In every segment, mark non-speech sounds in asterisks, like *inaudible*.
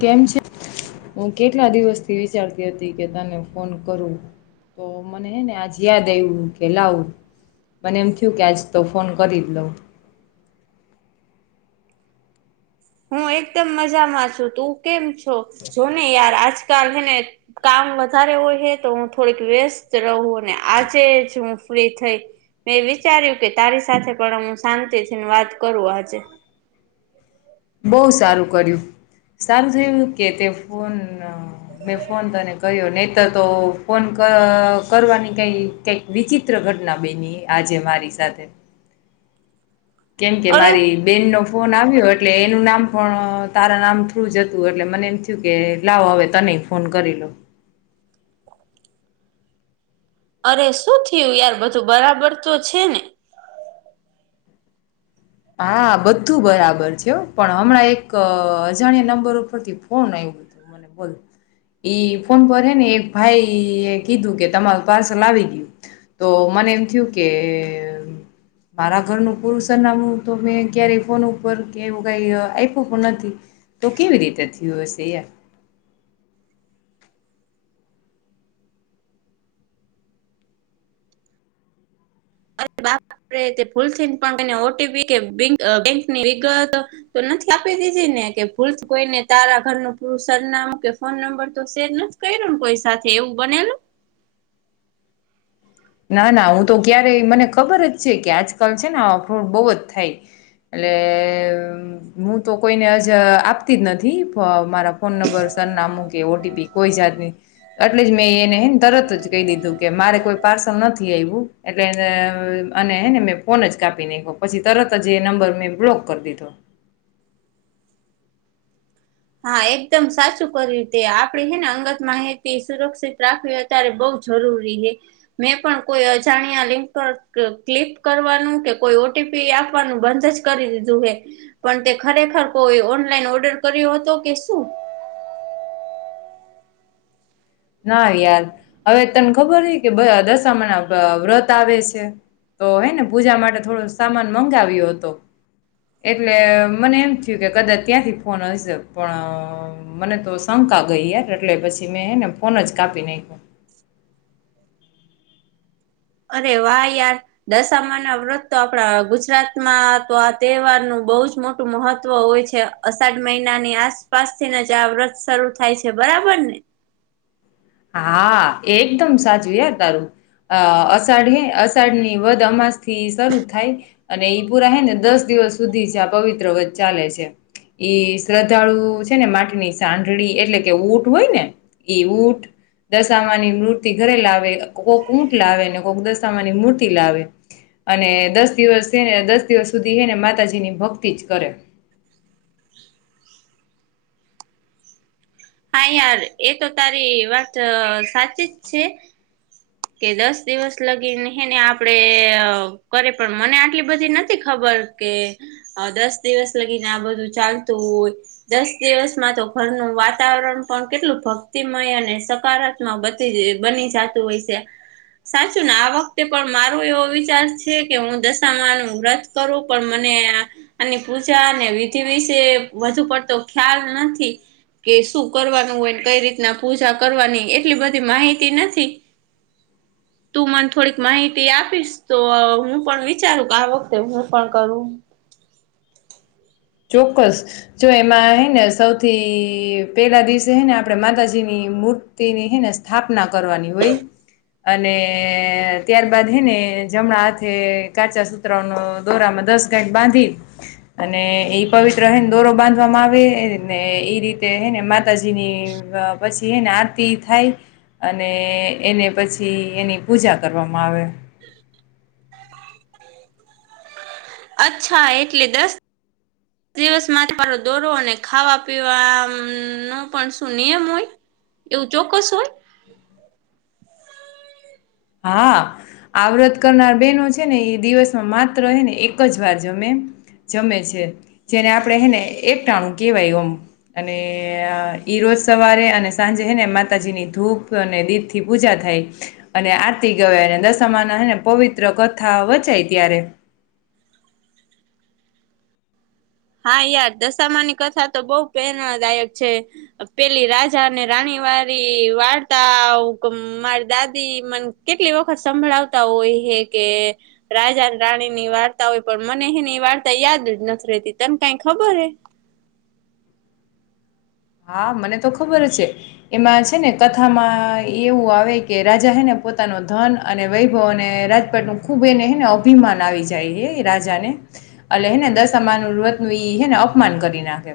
કેમ છે હું કેટલા દિવસથી વિચારતી હતી કે તને ફોન કરું તો મને ને આજ યાદ આવું કે લાવું મને એમ થયું કે આજ તો ફોન કરી લોઉ હું એકદમ મજામાં છું તું કેમ છો જોને યાર આજકાલ હને કામ વધારે હોય હ તો હું થોડીક વ્યસ્ત રહું અને આજે જ હું ફ્રી થઈ મેં વિચાર્યું કે તારી સાથે પણ હું શાંતિથી વાત કરું આજે બહુ સારું કર્યું સારું થયું કે તે ફોન મેં ફોન તને કર્યો નહીતર તો ફોન કરવાની કઈ કઈક વિચિત્ર ગ ઘટના બેની આજે મારી સાથે કેમ કે અરે મારી બેન નો ફોન આવ્યો એટલે એનું નામ પણ તારા નામ થ્રું જ હતું એટલે મને એમ થયું કે લાવો હવે તને ન ફોન કરી લો અરે સુું થયું યાર બધું બરાબર તો છે ને હા બધું બરાબર છે પણ હમણાં એક અજાણ્યા નંબર ઉપરથી ફોન આવ્યું હતું મ બ ઈ ફોન પર હે ને એક ભાઈ કીધું કે તમારું પાર્સલ આવી ગયું તો મને એમ થયું કે મારા ઘર ન પુરુષમું તો મેં ક્યારેય ફોન ઉપર કે એવું કઈ આપ્યું પણ નથી તો કેવી રીતે થીયુ હશે હેય આપરે તે ભૂલ થી પણ ઓટીપી કે બેંક બેંકની વિગત નથી આપી દીઘી ને ને કે ભૂલ કોઈને તારા ઘર નુ પુરુ સરનામુ કે ફોન નંબર તો શેર નથી કર્યો કોઈ સાથે એવું બનેલું ના ના હું તો ક્યારેય મને ખબર જ છે કે આજકાલ છે ને આવા ફ્રોઉંડ બોહ જ થાય એટલે હું તો કોઈને આપતી જ નથી પ મારા ફોન નંબર સરનામું કે ઓટીપી કોઈ જાત એટલે જ મેં એને ને તરત જ દીધું કે મારે કોઈ સમ નથી આયવું એટલે ને અને મે હે ફોન જ કાપી નાખ્યો પછી તરત જ એ નંબર ને બ્લોક કરી દીધો હા એકદમ સાચું કર્યું તે આપડી હેને અંગત માહિતી સુરક્ષિત રાખવી અત્યારે બો જરૂરી હે મેં પણ કોઈ અજાણ્યા લિંક પર ક્લિક કરવાનું કે કોઈ ઓ તી પી આપવાનું બંધ જ કરી દીધું હે પણ તે ખરેખર કોઈ ઓનલાઈન ઓર્ડર કર્યો હોય તો કેશું ના યાર હવે તને ખબર હે કે દશામા ના વ્રત આવે છે તો હે ને પૂજા માટે થોડો સામાન મંગાવ્યો હતો એટલે મને એમ થયું કે કદાચ ત્યાંથી ફોન હશે પણ મને તો સમ કા ગઈ યાર એટલે પછી મેને ફોન જ કાપી નાખયો અરે વાહ યાર દશામા ના વ્રત તો આપડા ગુજરાતમાં તો આ તહેવારનું બો જ મોટું મહત્વ હોય છે અષાઢ મહિનાની આસપાસ થીને જ આ વ્રત શરૂુ થાય છે બ બરાબર ને *inaudible* હા એકદમ સાચુ હે તારું અ અષાઢ હે અષાઢ ની વધ અમાસ થી શરૂ થાય અને ઈ પૂરા હે ને દસ દિ દિવસ સુધી છે આ પવિત્ર વ્રત ચાલે છે ઈ શ્રદ્ધાળુ છે ને માટીની સાઢળી એટલે કે ઊંટ હોય ને ઈ ઊટ દશામાંની મૂર્તિ ઘરે લાવે કોક ઊટ લાવે ને કોક દશામાની મૂર્તિ લાવે અને દસ દિવસ છે ને દસ દિવસ સુધી હે ને માતાજીની ભક્તિ જ કરે *inaudible* હા યાર એ તો તારી વાત સાચી જ છે કે દસ દિવસ લગીને હે ને આપડે કરે પણ મને આટલી બધી નથી ખબ ખબર કે દસ દિવસ લગીને આ બધું ચાલતું હોય દસ દિવસમાં તો ઘરનું વાત વાતાવરણ પણ કેટલું ભક્તિમય અને સકારાત્મક બ બની જતું હોય છે સાચું ને આ વખતે પણ મારોું એવો વિચાર છે કે હું દશામાંનું વ્રત કરું પણ મને ને આની પૂજા અને વિધિ વિશે વધુ પડતો ખ્યાલ નથી કે શું કરવાનું હોયને કઈ રીતના પૂજા કરવાની એટલી બધી માહિતી નથી *inaudible* તું મને થોડીક માહિતી આપીશ તો હું પણ વિચારું કે આ વખતે હું પણ કરું *inaudible* ચોક્કસ જો એમાં હે ને સૌથી પેલા દિવસે હે ને આપણેે માતાજીની મૂર્તિની હે ને સ્થાપના કરવાની હોય અને ત્યારબાદ હે ને જમણા હાથે કાચા સુતરાનો દોરામાં દસ ગઠ બાંધી અને એ પવિત્ર હે દોરો બાંધવામાં આવે ને એઈ રીતે હે ને માતાજી ની પછી હે ને આરતી થાય અને એને પછી એની પૂજા કરવામાં આવે *inaudible* અચ્છા એટલે દસ દિવસ માટે મારોો દોરો અને ખાવા પીવા નો પણ. શું નિયમ હોય? એવું ચોક્કસ હોય. *inaudible* હા, આવ્રત કરનાર બેહેનો છે, ને એ દિવસમાં માત્ર હે ને એક જ વાર જમે જમે છે. જેને આપણે એને એક ટાણ કેવાય આમ અને ઈરોજ જ સવારે અને સાંજેને માતાજીની ધૂપ અને દીપ થી પૂજા થાય. અને આરતી ગવે અને દશમા ના હને પવિત્ર કથા વચાય. ત્યારે હા, યાર દશામાની કથા તો બહુ પ્રેરણાદાયક છે, પેલી રાજા અને રાણી વારી વાર્તા મારી દાદી મને કેટલી વખત સંભળાવતા હોય. કે રાજા રાણી ની વાર્તા હોય પણ મને એની વાર્તા યાદ જ નથી રહેતી. તને કઈ ખબર હે? હા, મને તો ખબર છે એમાં છે, ને કથામાં એવું આવે કે રાજા હે ને પોતાનો ધન અને વૈભવ અને રાજપટ ન ખૂબ એને ને અભિમાન આવી જાય એ રાજાને એટ હેને દશામાનું વ્રતનું હેને અપમાન કરી નાખે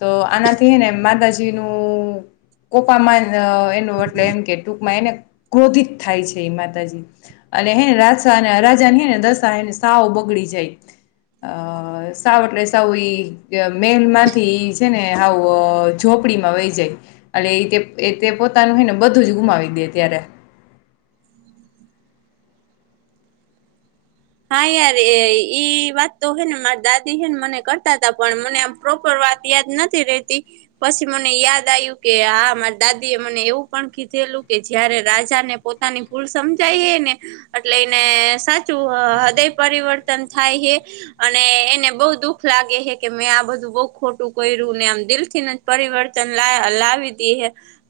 તો આનાથી ને માતાાજી નું કોપામાં એનું એટલ એમ કે ટૂંકમાં એને ક્રોધિત થાય છે, એ માતાજી અને હે ને રાજા અને રાજા ને હેને દશા હેને સાઓ બગડી જાય. અ સાવ એટલે સાવ ઇ મહેલ *unintelligible* માંથી છે ને વ ઝોપડીમાં વહી જાય એટલે એ પોતાનું હોય ને બધું જ ગુમાવી દે ત્યારે *inaudible* હા, યાર એ ઈ વાત તો હે ને મારા દાદી છે, ને મને કરતા હતા પણ મને આમ પ્રોપર વાત યાદ નથી રતી પછી મને યાદ આવ્યું કે હા મારા *unintelligible* દાદી એ મને એવું પણ કીધે લુ. કે જયારે રાજા ને પોતાની ભૂલ સમજાય એને *unintelligible* એટલે એને સાચું હૃદય પરિવર્તન થાય હ અને એને બઉ દુઃખ લાગે છે, કે મેં આ બધું બ *unintelligible* ખોટું કર્યું ને આમ દિલ થી જ પરિવર્તન લાવી દે હ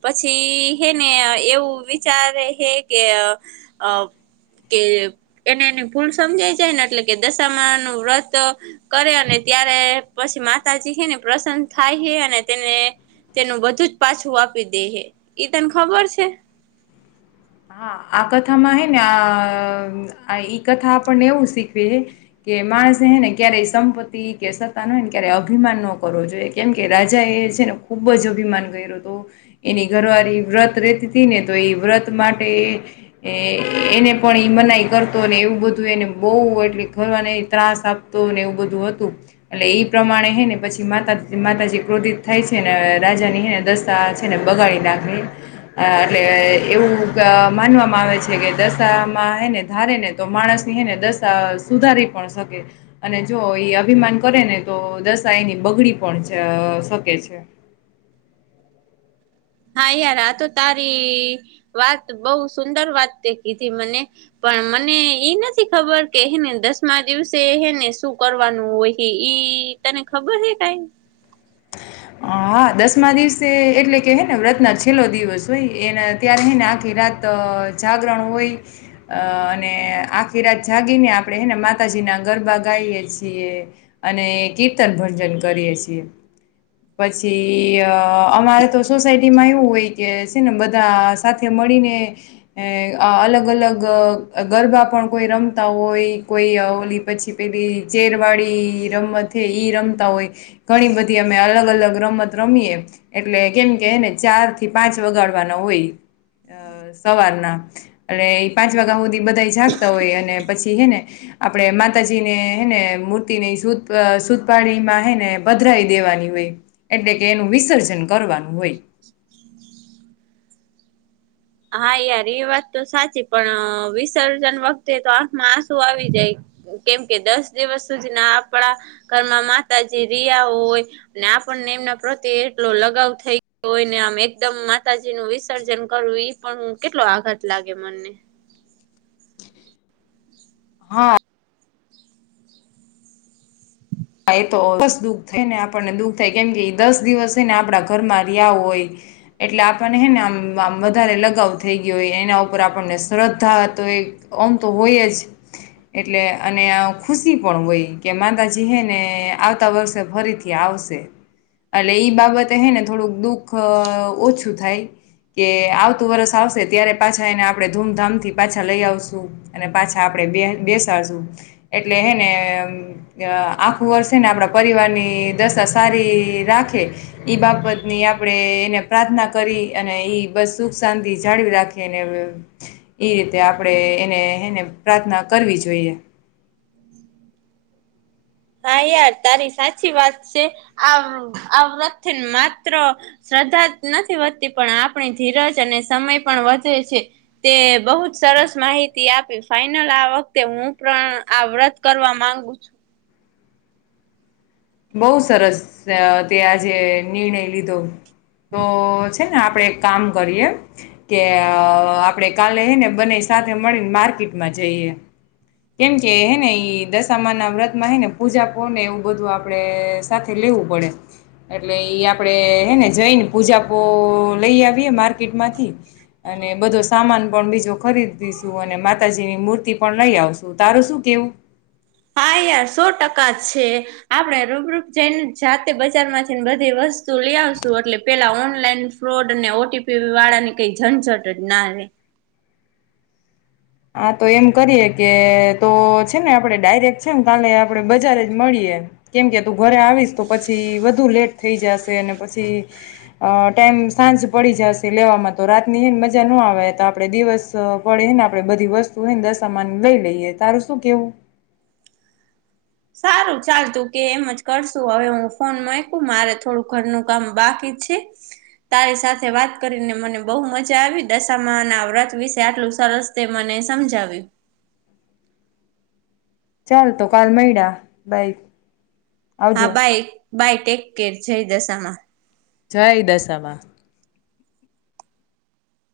પછી હે એવું વિચારે છે, કે અ કે એને ભુલ સમજાઈ જાય ને એટલે કે દશામા નું વ્રત કરે અને ત્યારે પછી માતાજી છે, ને પ્રસન થાય છે, અને તેને તેનું બધું જ પાછું આપી દે હ ઈ તને ખબર છે? *inaudible* હા, આ કથામાં હે ને આ કથા આપણને એવું શીખવી છે, કે મા ને ક્યારેય સંપત્તિ કે સત્તા ન હોય ને ક્યારે અભિમાન ન કરવો જોઈએ કેમ કે રાજા એ છે, ને ખુબ જ અભિમાન કર્યો હતો એની ઘરવાળ વ્રત રેતી હતી ને તો એ વ્રત માટે એને પણ ઈ મનાઈ કરતો અને એવું બધું એને બવુ એટલે કરવારના *unintelligible* ત્રાસ ત્રાસ આપતું હતું ને એવું બધું હતું એટલે એ પ્રમાણે હ ને પછી મા માતાજી ક્રોધિત થાય છે, ને રાજાનીને દસ્તા છે, ને બગાડી નાખવી અને એટલે એવું માનવામાં આવે છે, કે દશામાંને ધારે ને તો માણસની હને દશા સુધારી પણ શકે અને જો એ અભિમાન કરે ને તો દશા એની બગડી પણ શકે છે. *inaudible* હા, યાર આ તો તારી વાત બવ સુંદર વાત તે કીધી મને પણ મને નથી ખબર કે એને દસમા દિવસેને શું કરવાનું હોય ઈ એ તને ખબર છે કઈ? *inaudible* હા, દસમા દિવસે એટલે કે હેને વ્રત્ન છેલ્લો દિવસ હોય એને ત્યારે હ ને આખી રાત જાગરણ હોય અને આખી રાત જાગીને આપણેને માતાજી ના ગરબા ગાઈએ છીએ અને કીર્તન ભજન કરીએ છીએ. પછી અમારે તો સોસાયટીમાં એવું હોય કે છે ને બધા સાથે મળી મળીને અલગ અલગ ગરબા પણ કોઈ રમતા હોય કોઈ પછી પેલી ચેરવાડી રમત ઈ રમતા હોય ઘણી બધી અમે અલગ અલગ રમત રમીએે એટલે કેમ કે એને ચાર થી પાંચ વગાડવાના હોય. અ સવારના એણે એ પાંચ વાગ્યા હુંધી બધા જાગતા હોય અને પછી હે ને આપડે માતાજી ને હેને મૂર્તિ ની સુધ સુદપાડી માં હેને પાણીમાં પધરાવી દેવા ની હોય એટલે કે એનું વિસર્જન કરવાનું હોય હા યાર એ વાત તો સાચી પણ વિસર્જન વખતે તો આંખમાં આંસુ આવી જાય કેમ કે દસ દિવસ સુધીના આપડા ઘરમાં માતાજી રિયા હોય ને પણને એમના પ્રત્યે એટલો લગાવ થઈ ગયો હોયને આમ એકદમ માતાજી નું વિસર્જન કરવું ઈ પણ કેટલો આઘાત લાગે મનને હા હા એ તોસ દુઃખ થાય ને આપણને દુઃખ થાય કેમકે એ દસ દિવસ છે ને આપડા ઘરમાં રિયા હોય એટલે આપણને હેને આમ આમ વધારે લગાવ થઈ ગયો હોય એના ઉપર આપણને શ્રદ્ધા હતો એ અમ તો હોય જ એટલે અને ખુશી પણ હોય કે માતાજ દી હે ને આવતા વર્ષે ફરીથી આવશે એટલે ઈ બાબતે હે ને થોડુંક દુઃખ ઓછું થાય કે આવતું વરસ આવશે ત્યારે પાછા એને આપડે ધૂમધામ થી પાછા લઈ આવશું અને પાછા આપ બેહ બેસાડ શું એટલે હે ને આખું વર્ષ હે ને આપડા પરિવારની દશા સારી રાખે ઈ બાબતની આપ પડે એને પ્રાર્થના કરી અને ઈ બસ સુખ શાંતિ જાળવી રાખે ઈ રીતે આપડે એને હે ને પ્રાર્થના કરવી જોઈએ હા યાર તારી સાચી વાત છે આ વ્રત માત્ર સ શ્ધા નથી વધતી પણ આપણી ધીરજ અને સમય પણ વધે છે તે બહુ જ સર રસ માહિતી આપી ફાઈનલ આ વખતે હું પણ આ વ્રત કરવા માંગુ છું બહુ સરસ તે આજે નિર્ણય લીધો તો છે ને આપડે એક કામ કરીએ કે આપડે કાલે હેને બને સાથે મળીને માર્કેટમાં જઈએ કેમ કે હેને ઈ દશામા ના વ્રત માં હે ને પૂજા પને એવું બધું આપ પડે સાથે લેવું પડે એટલે ઈ આપણેે હેને જઈને પૂજા પુલ લઈ આવીયે માર્કેટ માંથી અને બધો સામાન પણ બીજો ખરીદીશું અને માતાજીની મૂર્તિ પણ લઈ આવશું તારું શું કેવું? હા સો ટકા છે આપડે રૂબરૂપ જઈને જાતે બજાર માંથીને બધી વસ્તુ લે આવસુ એટલે પેલા ઓનલાઈન ફ્રોડ અને ઓટીપી વાળા ની કઈ ઝંઝટ જ ના રહે હા તો એમ કરીએ કે તો છે ને આપડે ડાયરેક્ટ છે ને કાલે આપડે બજાર જ મળીએે કેમ કે તું ઘરે આવીશ તો પછી વધુ લેટ થઈ જશે પછી અ ટ એમ સાંજ પડી જશે લેવામાં તો રાતની એને મજા ન આવે તો આપડે દિવસ પડે આપ પડે બધી વસ્તુ હે દરસામાન લઈ લઈએ તારું શું કેવું? સારું ચાલતું કે એમજ કરશું હવે હું ફોન કું મારે થોડું ઘરનું કામ બાકી છે તારી સાથે વાત કરીને મને બહુ મજા આવી દશામા ના વ્રત વિશે આટલું સરસ તે મને સમજાવ્યું હ ચાલ તો કાલ મૈડા બાઈ હા બાય બાય ટેક કેર જઈ દસામાં જય દશમાં